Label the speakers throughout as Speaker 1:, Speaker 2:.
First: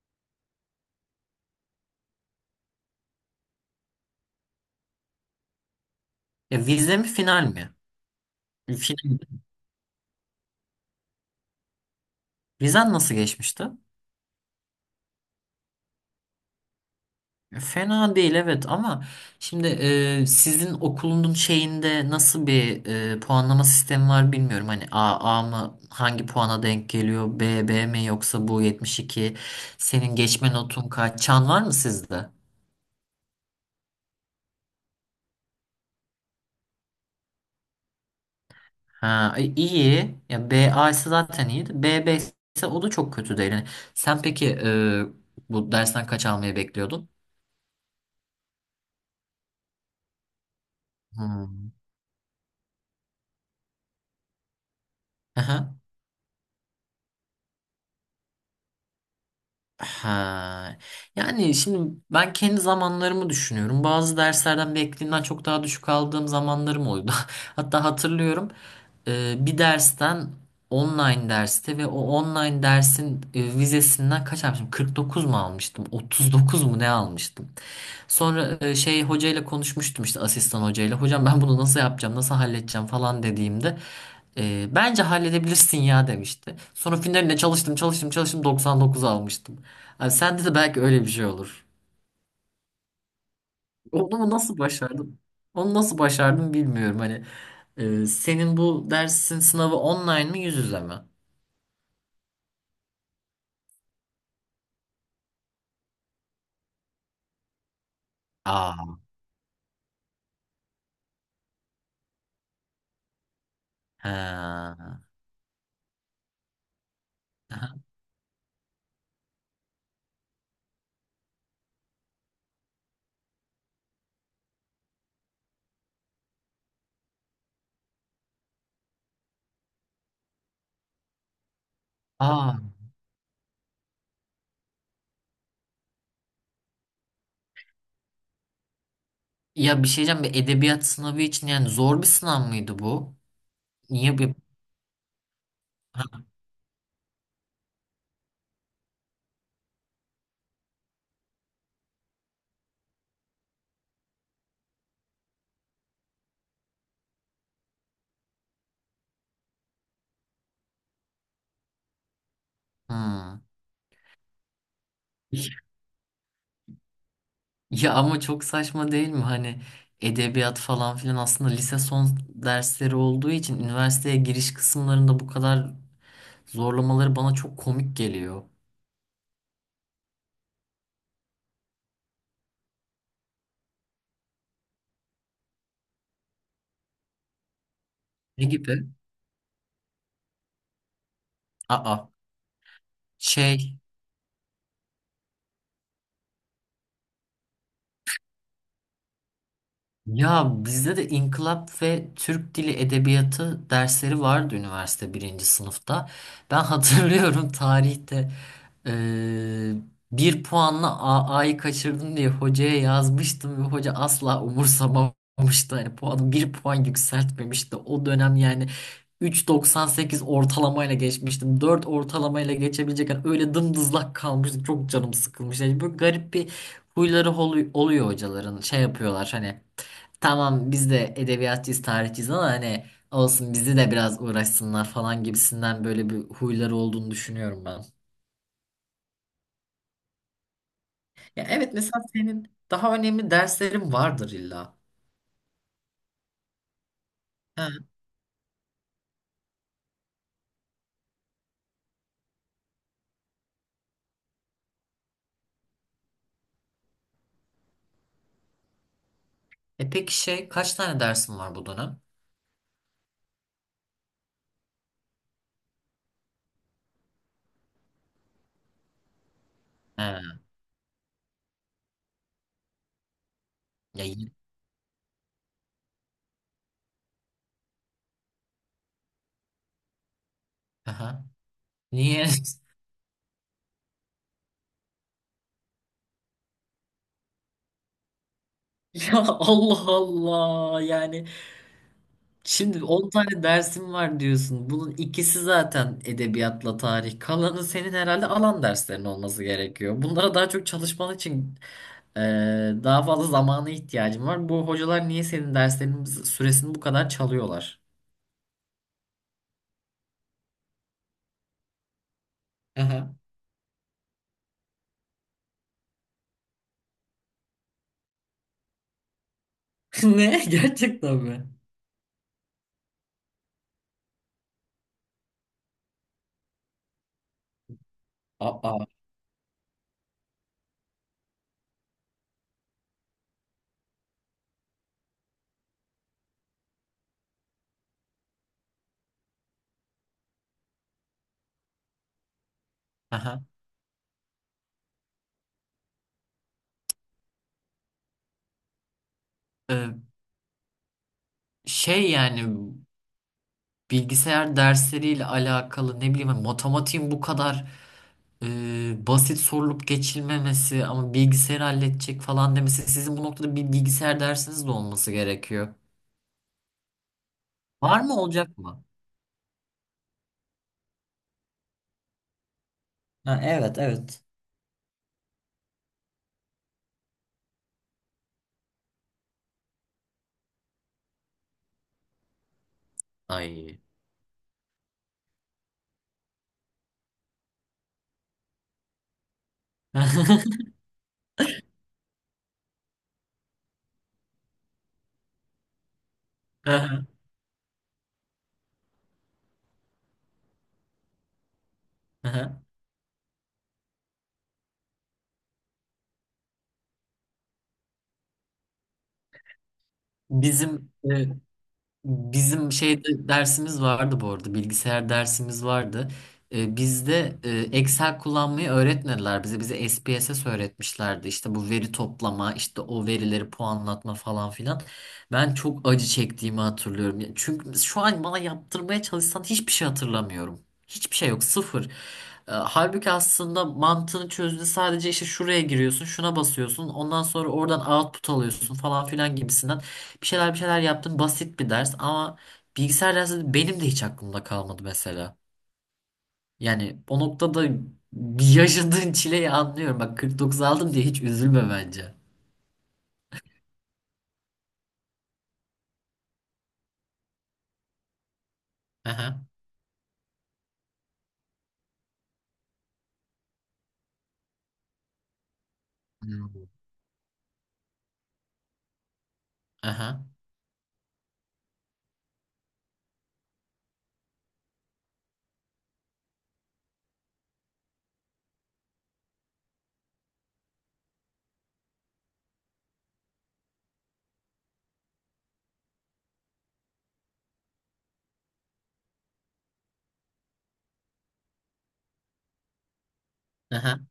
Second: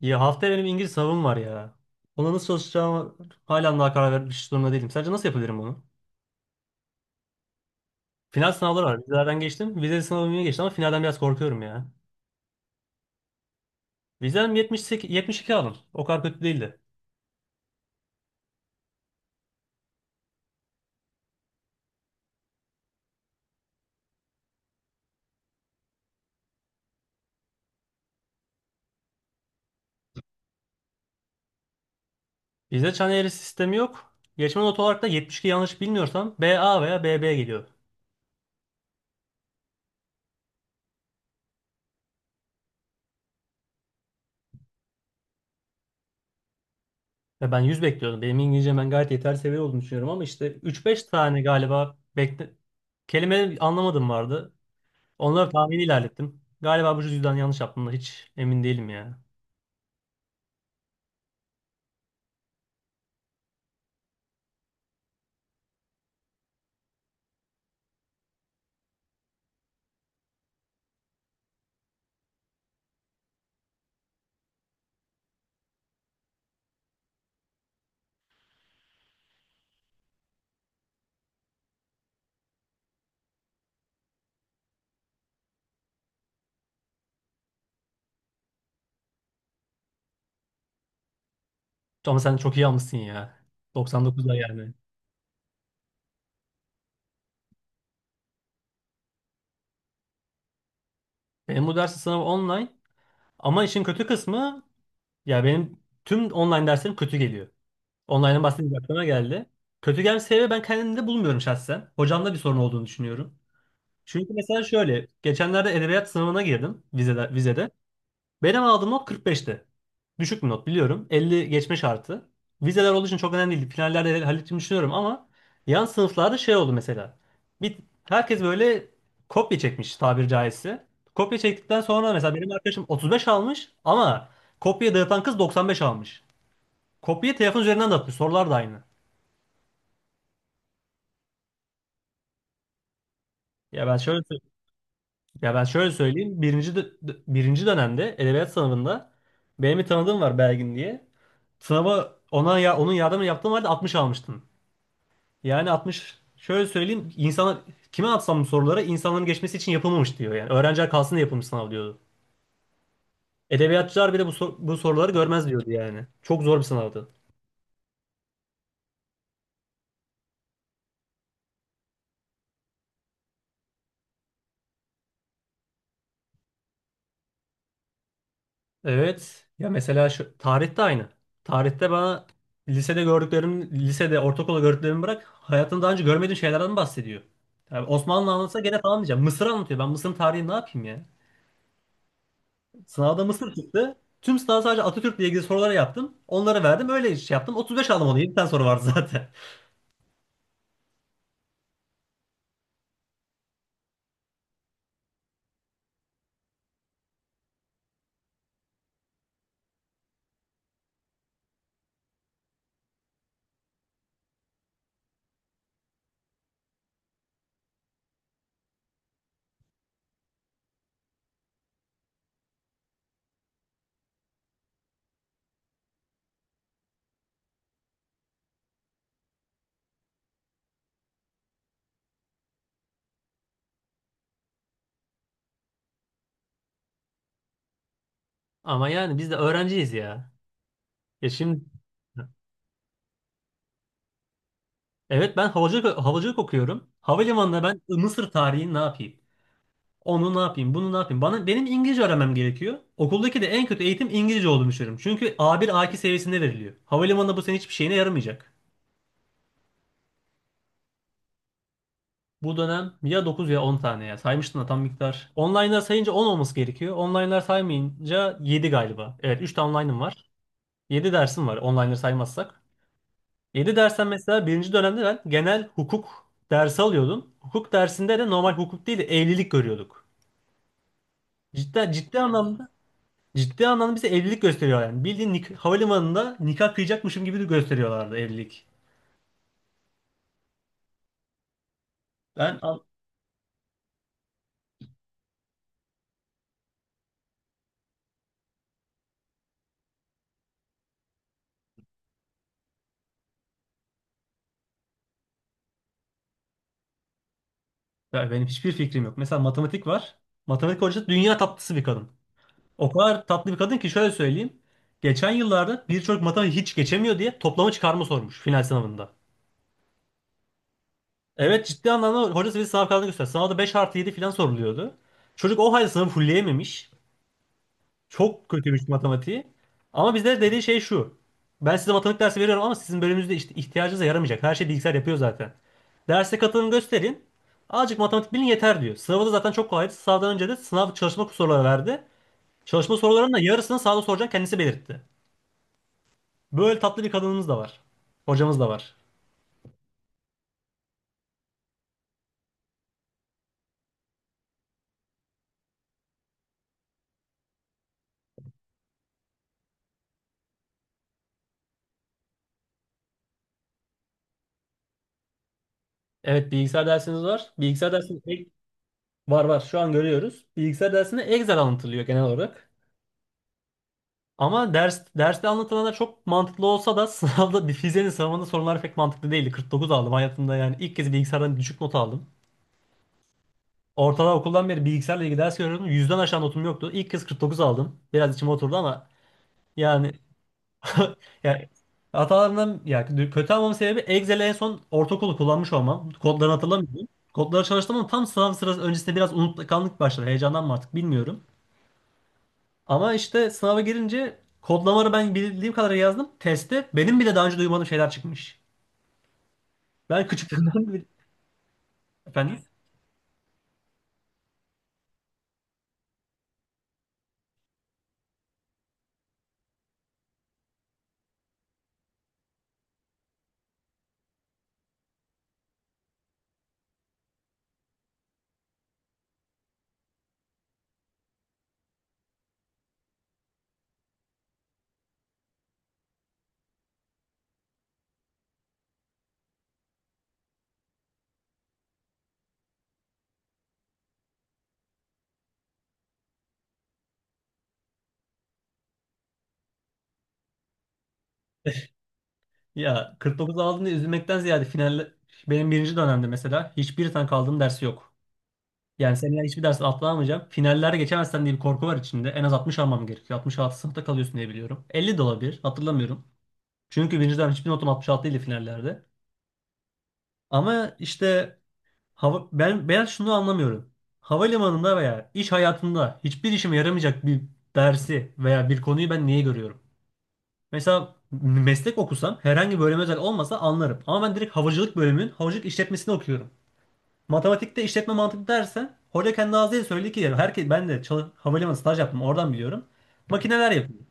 Speaker 1: Ya haftaya benim İngiliz sınavım var ya. Ona nasıl çalışacağımı hala daha karar vermiş durumda değilim. Sence nasıl yapabilirim bunu?
Speaker 2: Ya vize mi final mi?
Speaker 1: Final sınavları var.
Speaker 2: Final.
Speaker 1: Vizelerden geçtim. Vize sınavımı geçtim ama finalden biraz korkuyorum ya.
Speaker 2: Vizen nasıl geçmişti?
Speaker 1: Vizem 78, 72 aldım. O kadar kötü değildi.
Speaker 2: Fena değil, evet, ama şimdi sizin okulunun şeyinde nasıl bir puanlama sistemi var bilmiyorum. Hani A, A mı hangi puana denk geliyor? B, B mi, yoksa bu 72? Senin geçme notun kaç? Çan var mı sizde?
Speaker 1: Vize çan eğrisi sistemi yok. Geçme notu olarak da 72, yanlış bilmiyorsam B A veya B B geliyor.
Speaker 2: Ha, iyi. Ya B, A ise zaten iyiydi. B, B ise o da çok kötü değil. Yani sen peki, bu dersten kaç almayı bekliyordun?
Speaker 1: Ya ben 100 bekliyordum. Benim İngilizcem, ben gayet yeterli seviye olduğunu düşünüyorum ama işte 3-5 tane
Speaker 2: Hmm.
Speaker 1: galiba kelime anlamadım vardı. Onları tahmini ilerlettim. Galiba bu yüzden yanlış yaptım da hiç emin değilim ya.
Speaker 2: Ha. Yani şimdi ben kendi zamanlarımı düşünüyorum. Bazı derslerden beklediğimden çok daha düşük aldığım zamanlarım oldu. Hatta hatırlıyorum, bir dersten, online derste, ve o online dersin vizesinden kaç almıştım? 49 mu almıştım? 39 mu, ne almıştım? Sonra şey, hocayla konuşmuştum, işte asistan hocayla. Hocam, ben bunu nasıl yapacağım, nasıl halledeceğim falan dediğimde, bence halledebilirsin ya demişti. Sonra finaline çalıştım, çalıştım, çalıştım, 99 almıştım. Abi, sende de belki öyle bir şey olur.
Speaker 1: Ama sen çok iyi almışsın ya.
Speaker 2: Onu mu,
Speaker 1: 99'da
Speaker 2: nasıl
Speaker 1: yani.
Speaker 2: başardım? Onu nasıl başardım bilmiyorum. Hani, senin bu dersin sınavı online mi, yüz yüze mi?
Speaker 1: Benim bu dersi sınavı online. Ama işin kötü kısmı, ya benim tüm online derslerim kötü geliyor. Online'ın bahsedince
Speaker 2: Aa.
Speaker 1: aklıma geldi. Kötü gelme sebebi ben kendimde bulmuyorum şahsen. Hocamda bir sorun olduğunu düşünüyorum.
Speaker 2: He.
Speaker 1: Çünkü mesela şöyle. Geçenlerde edebiyat sınavına girdim vizede. Benim aldığım not 45'ti. Düşük bir not biliyorum. 50 geçme şartı. Vizeler olduğu için çok önemli değildi. Finallerde halledeceğimi düşünüyorum ama yan sınıflarda şey oldu mesela. Bir, herkes böyle kopya çekmiş tabiri caizse. Kopya çektikten sonra mesela benim
Speaker 2: Aa.
Speaker 1: arkadaşım 35 almış ama kopya dağıtan kız 95 almış. Kopya telefon üzerinden dağıtmış. Sorular da aynı.
Speaker 2: Ya bir şey diyeceğim, bir edebiyat sınavı için yani zor bir sınav mıydı bu?
Speaker 1: Ya ben
Speaker 2: Niye
Speaker 1: şöyle
Speaker 2: bir...
Speaker 1: Ya ben şöyle söyleyeyim. Birinci dönemde edebiyat sınavında benim bir tanıdığım var, Belgin diye. Sınava ona ya onun yardımını yaptığım halde 60 almıştım. Yani 60, şöyle söyleyeyim, insana kime atsam bu soruları, insanların geçmesi için yapılmamış diyor yani. Öğrenciler kalsın diye yapılmış sınav diyordu.
Speaker 2: Hmm.
Speaker 1: Edebiyatçılar bile bu soruları görmez diyordu yani. Çok zor bir sınavdı.
Speaker 2: Ya ama çok saçma değil mi? Hani edebiyat falan filan aslında lise son dersleri olduğu için, üniversiteye giriş kısımlarında bu kadar zorlamaları bana çok komik geliyor.
Speaker 1: Evet. Ya mesela şu, tarihte aynı. Tarihte bana lisede, ortaokulda gördüklerimi bırak, hayatımda daha önce görmediğim şeylerden bahsediyor. Yani Osmanlı
Speaker 2: Ne
Speaker 1: anlatsa gene
Speaker 2: gibi?
Speaker 1: tamam diyeceğim. Mısır anlatıyor. Ben Mısır'ın tarihini ne yapayım ya?
Speaker 2: Aa,
Speaker 1: Sınavda Mısır
Speaker 2: şey.
Speaker 1: çıktı. Tüm sınavı sadece Atatürk'le ilgili soruları yaptım. Onları verdim. Öyle şey yaptım. 35 aldım onu. 7 tane soru vardı zaten.
Speaker 2: Ya bizde de İnkılap ve Türk Dili Edebiyatı dersleri vardı üniversite birinci sınıfta. Ben hatırlıyorum, tarihte, eee, bir puanla AA'yı kaçırdım diye hocaya yazmıştım ve hoca asla umursamamıştı. Yani puanı bir puan yükseltmemişti. O dönem yani 3,98 ortalamayla geçmiştim. Dört ortalamayla geçebilecek yani öyle dımdızlak kalmıştım. Çok canım sıkılmış. Yani böyle garip bir huyları oluyor hocaların. Şey yapıyorlar hani, tamam biz de edebiyatçıyız, tarihçiyiz, ama hani olsun bizi de biraz uğraşsınlar falan gibisinden böyle bir huyları olduğunu düşünüyorum ben.
Speaker 1: Ama yani biz de öğrenciyiz ya. Ya
Speaker 2: Ya
Speaker 1: şimdi.
Speaker 2: evet, mesela senin daha önemli derslerin vardır illa.
Speaker 1: Evet, ben havacılık, havacılık okuyorum. Havalimanında
Speaker 2: Ha.
Speaker 1: ben Mısır tarihini ne yapayım? Onu ne yapayım, bunu ne yapayım? Bana, benim İngilizce öğrenmem gerekiyor. Okuldaki de en kötü eğitim İngilizce olduğunu düşünüyorum. Çünkü A1 A2 seviyesinde veriliyor. Havalimanında bu senin hiçbir şeyine yaramayacak.
Speaker 2: E peki şey, kaç tane dersin var bu dönem?
Speaker 1: Bu dönem ya 9 ya 10 tane ya. Saymıştın da tam miktar. Online'lar sayınca 10 olması gerekiyor. Online'lar saymayınca 7 galiba. Evet, 3 de online'ım var.
Speaker 2: Ha.
Speaker 1: 7 dersim var online'ları saymazsak. Yedi
Speaker 2: Ya
Speaker 1: dersten,
Speaker 2: y-
Speaker 1: mesela birinci dönemde ben genel hukuk dersi alıyordum. Hukuk dersinde de normal hukuk değil de evlilik görüyorduk.
Speaker 2: Aha.
Speaker 1: Cidden ciddi
Speaker 2: Niye?
Speaker 1: anlamda Ciddi anlamda bize evlilik gösteriyor yani. Bildiğin havalimanında nikah kıyacakmışım gibi de gösteriyorlardı evlilik.
Speaker 2: Ya Allah Allah, yani
Speaker 1: Ben al-
Speaker 2: şimdi 10 tane dersim var diyorsun. Bunun ikisi zaten edebiyatla tarih. Kalanı senin herhalde alan derslerin olması gerekiyor. Bunlara daha çok çalışman için Ee, daha fazla zamana ihtiyacım var. Bu hocalar niye senin derslerinin süresini bu kadar çalıyorlar?
Speaker 1: Ya benim hiçbir fikrim yok. Mesela matematik var. Matematik hocası dünya tatlısı bir kadın. O
Speaker 2: Aha.
Speaker 1: kadar tatlı bir kadın ki şöyle söyleyeyim. Geçen yıllarda bir çocuk matematik hiç geçemiyor diye toplama çıkarma sormuş final sınavında.
Speaker 2: Ne? Gerçekten mi?
Speaker 1: Evet, ciddi anlamda, hocası bize sınav kağıdını göster. Sınavda 5 artı 7 falan soruluyordu. Çocuk o halde sınavı fulleyememiş. Çok
Speaker 2: Aa.
Speaker 1: kötüymüş matematiği. Ama bizde dediği şey şu. Ben size matematik dersi veriyorum ama sizin bölümünüzde işte ihtiyacınıza yaramayacak. Her şey bilgisayar yapıyor zaten. Derse katılın, gösterin. Azıcık matematik bilin yeter diyor. Sınavı da zaten çok kolaydı. Sınavdan önce de sınav çalışma soruları verdi. Çalışma sorularının da
Speaker 2: Aha.
Speaker 1: yarısını sağda soracak, kendisi belirtti. Böyle tatlı bir kadınımız da var. Hocamız da var.
Speaker 2: Ee, şey yani, bilgisayar dersleriyle alakalı ne bileyim, hani matematiğin bu kadar basit sorulup geçilmemesi ama bilgisayarı halledecek falan demesi, sizin bu noktada bir bilgisayar dersiniz de olması gerekiyor.
Speaker 1: Evet, bilgisayar dersiniz var. Bilgisayar
Speaker 2: Var mı,
Speaker 1: dersinde
Speaker 2: olacak mı?
Speaker 1: var şu an görüyoruz. Bilgisayar dersinde Excel anlatılıyor genel olarak.
Speaker 2: Ha, evet, evet.
Speaker 1: Ama derste anlatılanlar çok mantıklı olsa da fiziğin sınavında sorular pek mantıklı değildi. 49 aldım hayatımda, yani ilk kez bilgisayardan düşük not aldım.
Speaker 2: Ay.
Speaker 1: Okuldan beri bilgisayarla ilgili ders görüyordum. Yüzden aşağı notum yoktu. İlk kez 49 aldım. Biraz içime oturdu ama yani yani, hatalarından ya, kötü almamın sebebi Excel'i en son ortaokulu kullanmış olmam. Kodlarını
Speaker 2: Aha,
Speaker 1: hatırlamıyorum. Kodları çalıştım ama tam sınav sırası öncesinde biraz unutkanlık başladı. Heyecandan mı artık bilmiyorum.
Speaker 2: aha.
Speaker 1: Ama işte sınava girince kodlamaları ben bildiğim kadarıyla yazdım. Testte benim bile daha önce duymadığım şeyler çıkmış. Ben küçüklüğümden
Speaker 2: Bizim
Speaker 1: beri...
Speaker 2: e,
Speaker 1: Efendim?
Speaker 2: bizim şeyde dersimiz vardı, bu arada bilgisayar dersimiz vardı. Bizde Excel kullanmayı öğretmediler bize. Bize SPSS öğretmişlerdi. İşte bu veri toplama, işte o verileri puanlatma falan filan. Ben çok acı çektiğimi hatırlıyorum. Ya çünkü şu an bana yaptırmaya çalışsan hiçbir şey hatırlamıyorum. Hiçbir şey yok, sıfır. Halbuki aslında mantığını çözdü. Sadece işte şuraya giriyorsun, şuna basıyorsun. Ondan sonra oradan output alıyorsun falan filan gibisinden. Bir şeyler bir şeyler yaptım. Basit bir ders ama bilgisayar dersi benim de hiç aklımda kalmadı mesela. Yani o noktada bir yaşadığın çileyi anlıyorum. Bak, 49 aldım diye hiç üzülme bence.
Speaker 1: Ya 49 aldığında üzülmekten ziyade, final, benim birinci dönemde mesela hiçbir tane kaldığım ders yok. Yani seneye
Speaker 2: Aha.
Speaker 1: hiçbir ders atlayamayacağım. Finallere geçemezsen diye bir korku var içinde. En az 60 almam gerekiyor. 66 sınıfta kalıyorsun diye biliyorum. 50 de olabilir. Hatırlamıyorum.
Speaker 2: Hmm.
Speaker 1: Çünkü birinci dönem hiçbir notum 66 ile finallerde.
Speaker 2: Aha.
Speaker 1: Ama işte, ben şunu anlamıyorum. Havalimanında veya iş hayatında hiçbir işime yaramayacak bir dersi veya bir konuyu ben niye görüyorum? Mesela meslek okusam, herhangi bir bölüme özel olmasa anlarım. Ama ben direkt havacılık bölümünün havacılık işletmesini okuyorum. Matematikte işletme mantığı dersen, hoca kendi ağzıyla söyledi ki herkes, ben de çalış, havalimanı staj yaptım oradan biliyorum. Makineler yapıyor.
Speaker 2: Aha.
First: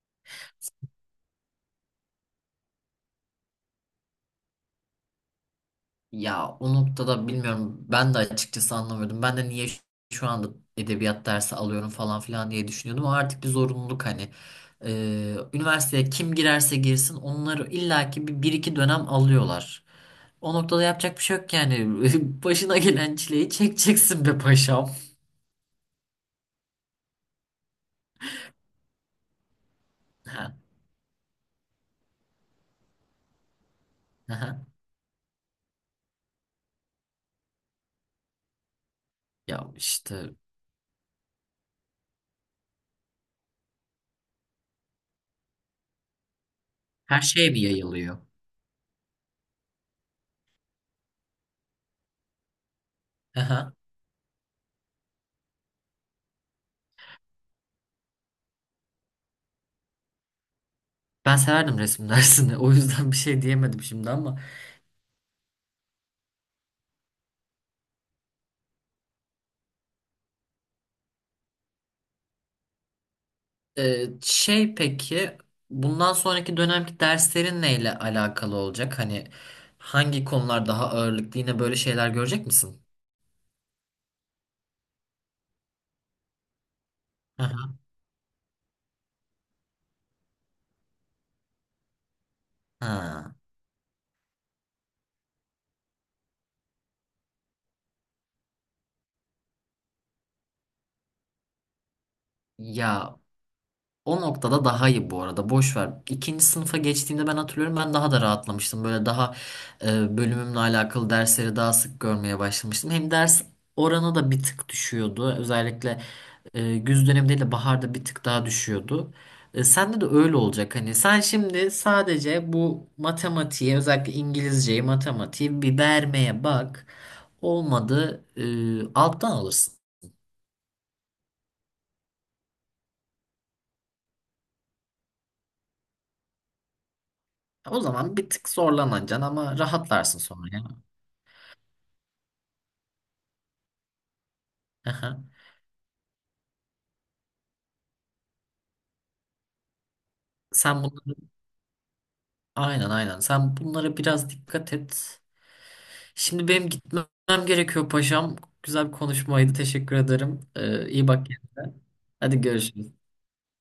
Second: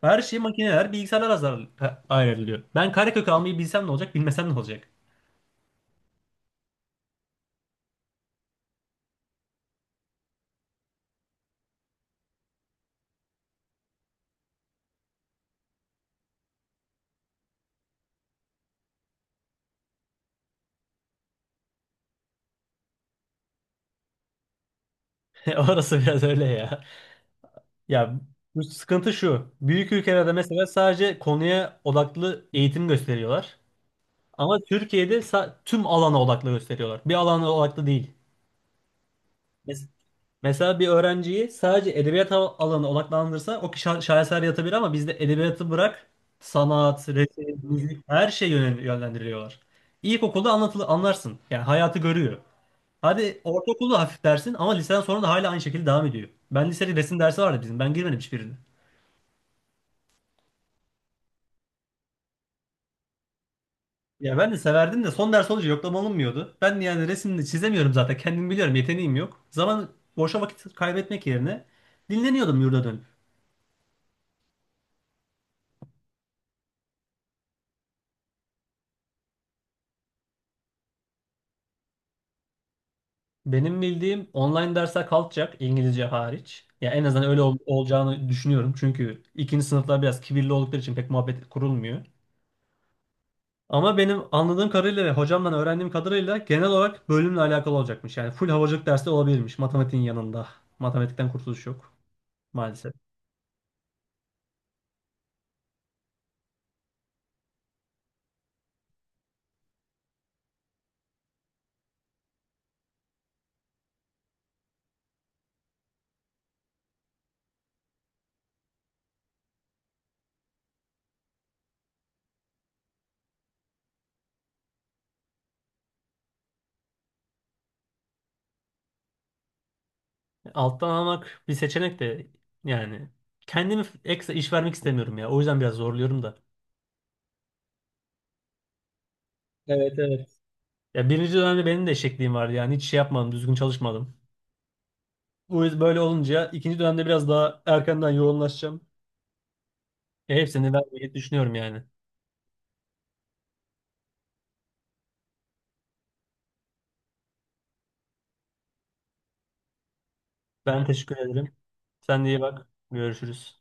Speaker 1: Her şey makineler, bilgisayarlar ayrılıyor. Ben karekök almayı bilsem ne olacak, bilmesem ne olacak?
Speaker 2: Ya o noktada bilmiyorum. Ben de açıkçası anlamıyordum. Ben de niye şu anda edebiyat dersi alıyorum falan filan diye düşünüyordum. Ama artık bir zorunluluk hani. Üniversiteye kim girerse girsin onları illaki bir iki dönem alıyorlar. O noktada yapacak bir şey yok yani. Başına gelen çileyi çekeceksin be paşam.
Speaker 1: Orası biraz öyle ya. Ya bu sıkıntı şu. Büyük ülkelerde
Speaker 2: Ha,
Speaker 1: mesela sadece konuya odaklı eğitim gösteriyorlar. Ama
Speaker 2: aha.
Speaker 1: Türkiye'de tüm alana odaklı gösteriyorlar. Bir alana odaklı değil.
Speaker 2: Ya
Speaker 1: Mes-
Speaker 2: işte,
Speaker 1: Mesela bir öğrenciyi sadece edebiyat alanına odaklandırsa o kişi şaheser yatabilir ama bizde edebiyatı bırak, sanat,
Speaker 2: her şeye
Speaker 1: resim,
Speaker 2: bir
Speaker 1: müzik
Speaker 2: yayılıyor?
Speaker 1: her şeye yönlendiriyorlar. İlkokulda anlatılı anlarsın. Yani hayatı görüyor. Hadi
Speaker 2: Aha.
Speaker 1: ortaokulda hafif dersin ama liseden sonra da hala aynı şekilde devam ediyor. Ben lisede resim dersi vardı bizim. Ben girmedim hiçbirine.
Speaker 2: Ben severdim resim dersini. O yüzden bir şey diyemedim şimdi ama.
Speaker 1: Ya ben de severdim de son ders olunca yoklama alınmıyordu. Ben de yani resimde çizemiyorum zaten. Kendim biliyorum, yeteneğim yok. Zaman, boşa vakit kaybetmek yerine, dinleniyordum yurda dönüp.
Speaker 2: Şey peki, bundan sonraki dönemki derslerin neyle alakalı olacak? Hani hangi konular daha ağırlıklı, yine böyle şeyler görecek misin?
Speaker 1: Benim bildiğim online dersler kalkacak, İngilizce hariç. Ya en azından öyle
Speaker 2: Aha.
Speaker 1: olacağını düşünüyorum. Çünkü ikinci sınıflar biraz kibirli oldukları için pek muhabbet kurulmuyor.
Speaker 2: Ha.
Speaker 1: Ama benim anladığım kadarıyla ve hocamdan öğrendiğim kadarıyla genel olarak bölümle alakalı olacakmış. Yani full havacılık dersi olabilirmiş matematiğin yanında. Matematikten kurtuluş yok maalesef.
Speaker 2: Ya o noktada daha iyi, bu arada. Boş ver. İkinci sınıfa geçtiğimde ben hatırlıyorum, ben daha da rahatlamıştım. Böyle daha bölümümle alakalı dersleri daha sık görmeye başlamıştım. Hem ders oranı da bir tık düşüyordu. Özellikle güz dönemi değil de baharda bir tık daha düşüyordu. Sende de öyle olacak. Hani sen şimdi sadece bu matematiğe, özellikle İngilizceyi, matematiği bir vermeye bak. Olmadı alttan alırsın.
Speaker 1: Alttan almak bir seçenek de, yani kendimi ekstra iş vermek istemiyorum ya. O yüzden biraz zorluyorum da.
Speaker 2: O zaman bir tık zorlanacaksın ama
Speaker 1: Evet,
Speaker 2: rahatlarsın
Speaker 1: evet.
Speaker 2: sonra.
Speaker 1: Ya birinci dönemde benim de eşekliğim vardı, yani hiç şey yapmadım, düzgün çalışmadım.
Speaker 2: Yani.
Speaker 1: Bu yüzden böyle olunca ikinci dönemde biraz daha erkenden yoğunlaşacağım. Hepsini
Speaker 2: Sen
Speaker 1: vermeyi
Speaker 2: bunları,
Speaker 1: düşünüyorum yani.
Speaker 2: aynen aynen. Sen bunlara biraz dikkat et. Şimdi benim gitmem gerekiyor paşam. Güzel bir konuşmaydı, teşekkür ederim.
Speaker 1: Ben
Speaker 2: İyi
Speaker 1: teşekkür
Speaker 2: bak
Speaker 1: ederim.
Speaker 2: kendine.
Speaker 1: Sen de iyi
Speaker 2: Hadi
Speaker 1: bak.
Speaker 2: görüşürüz.
Speaker 1: Görüşürüz.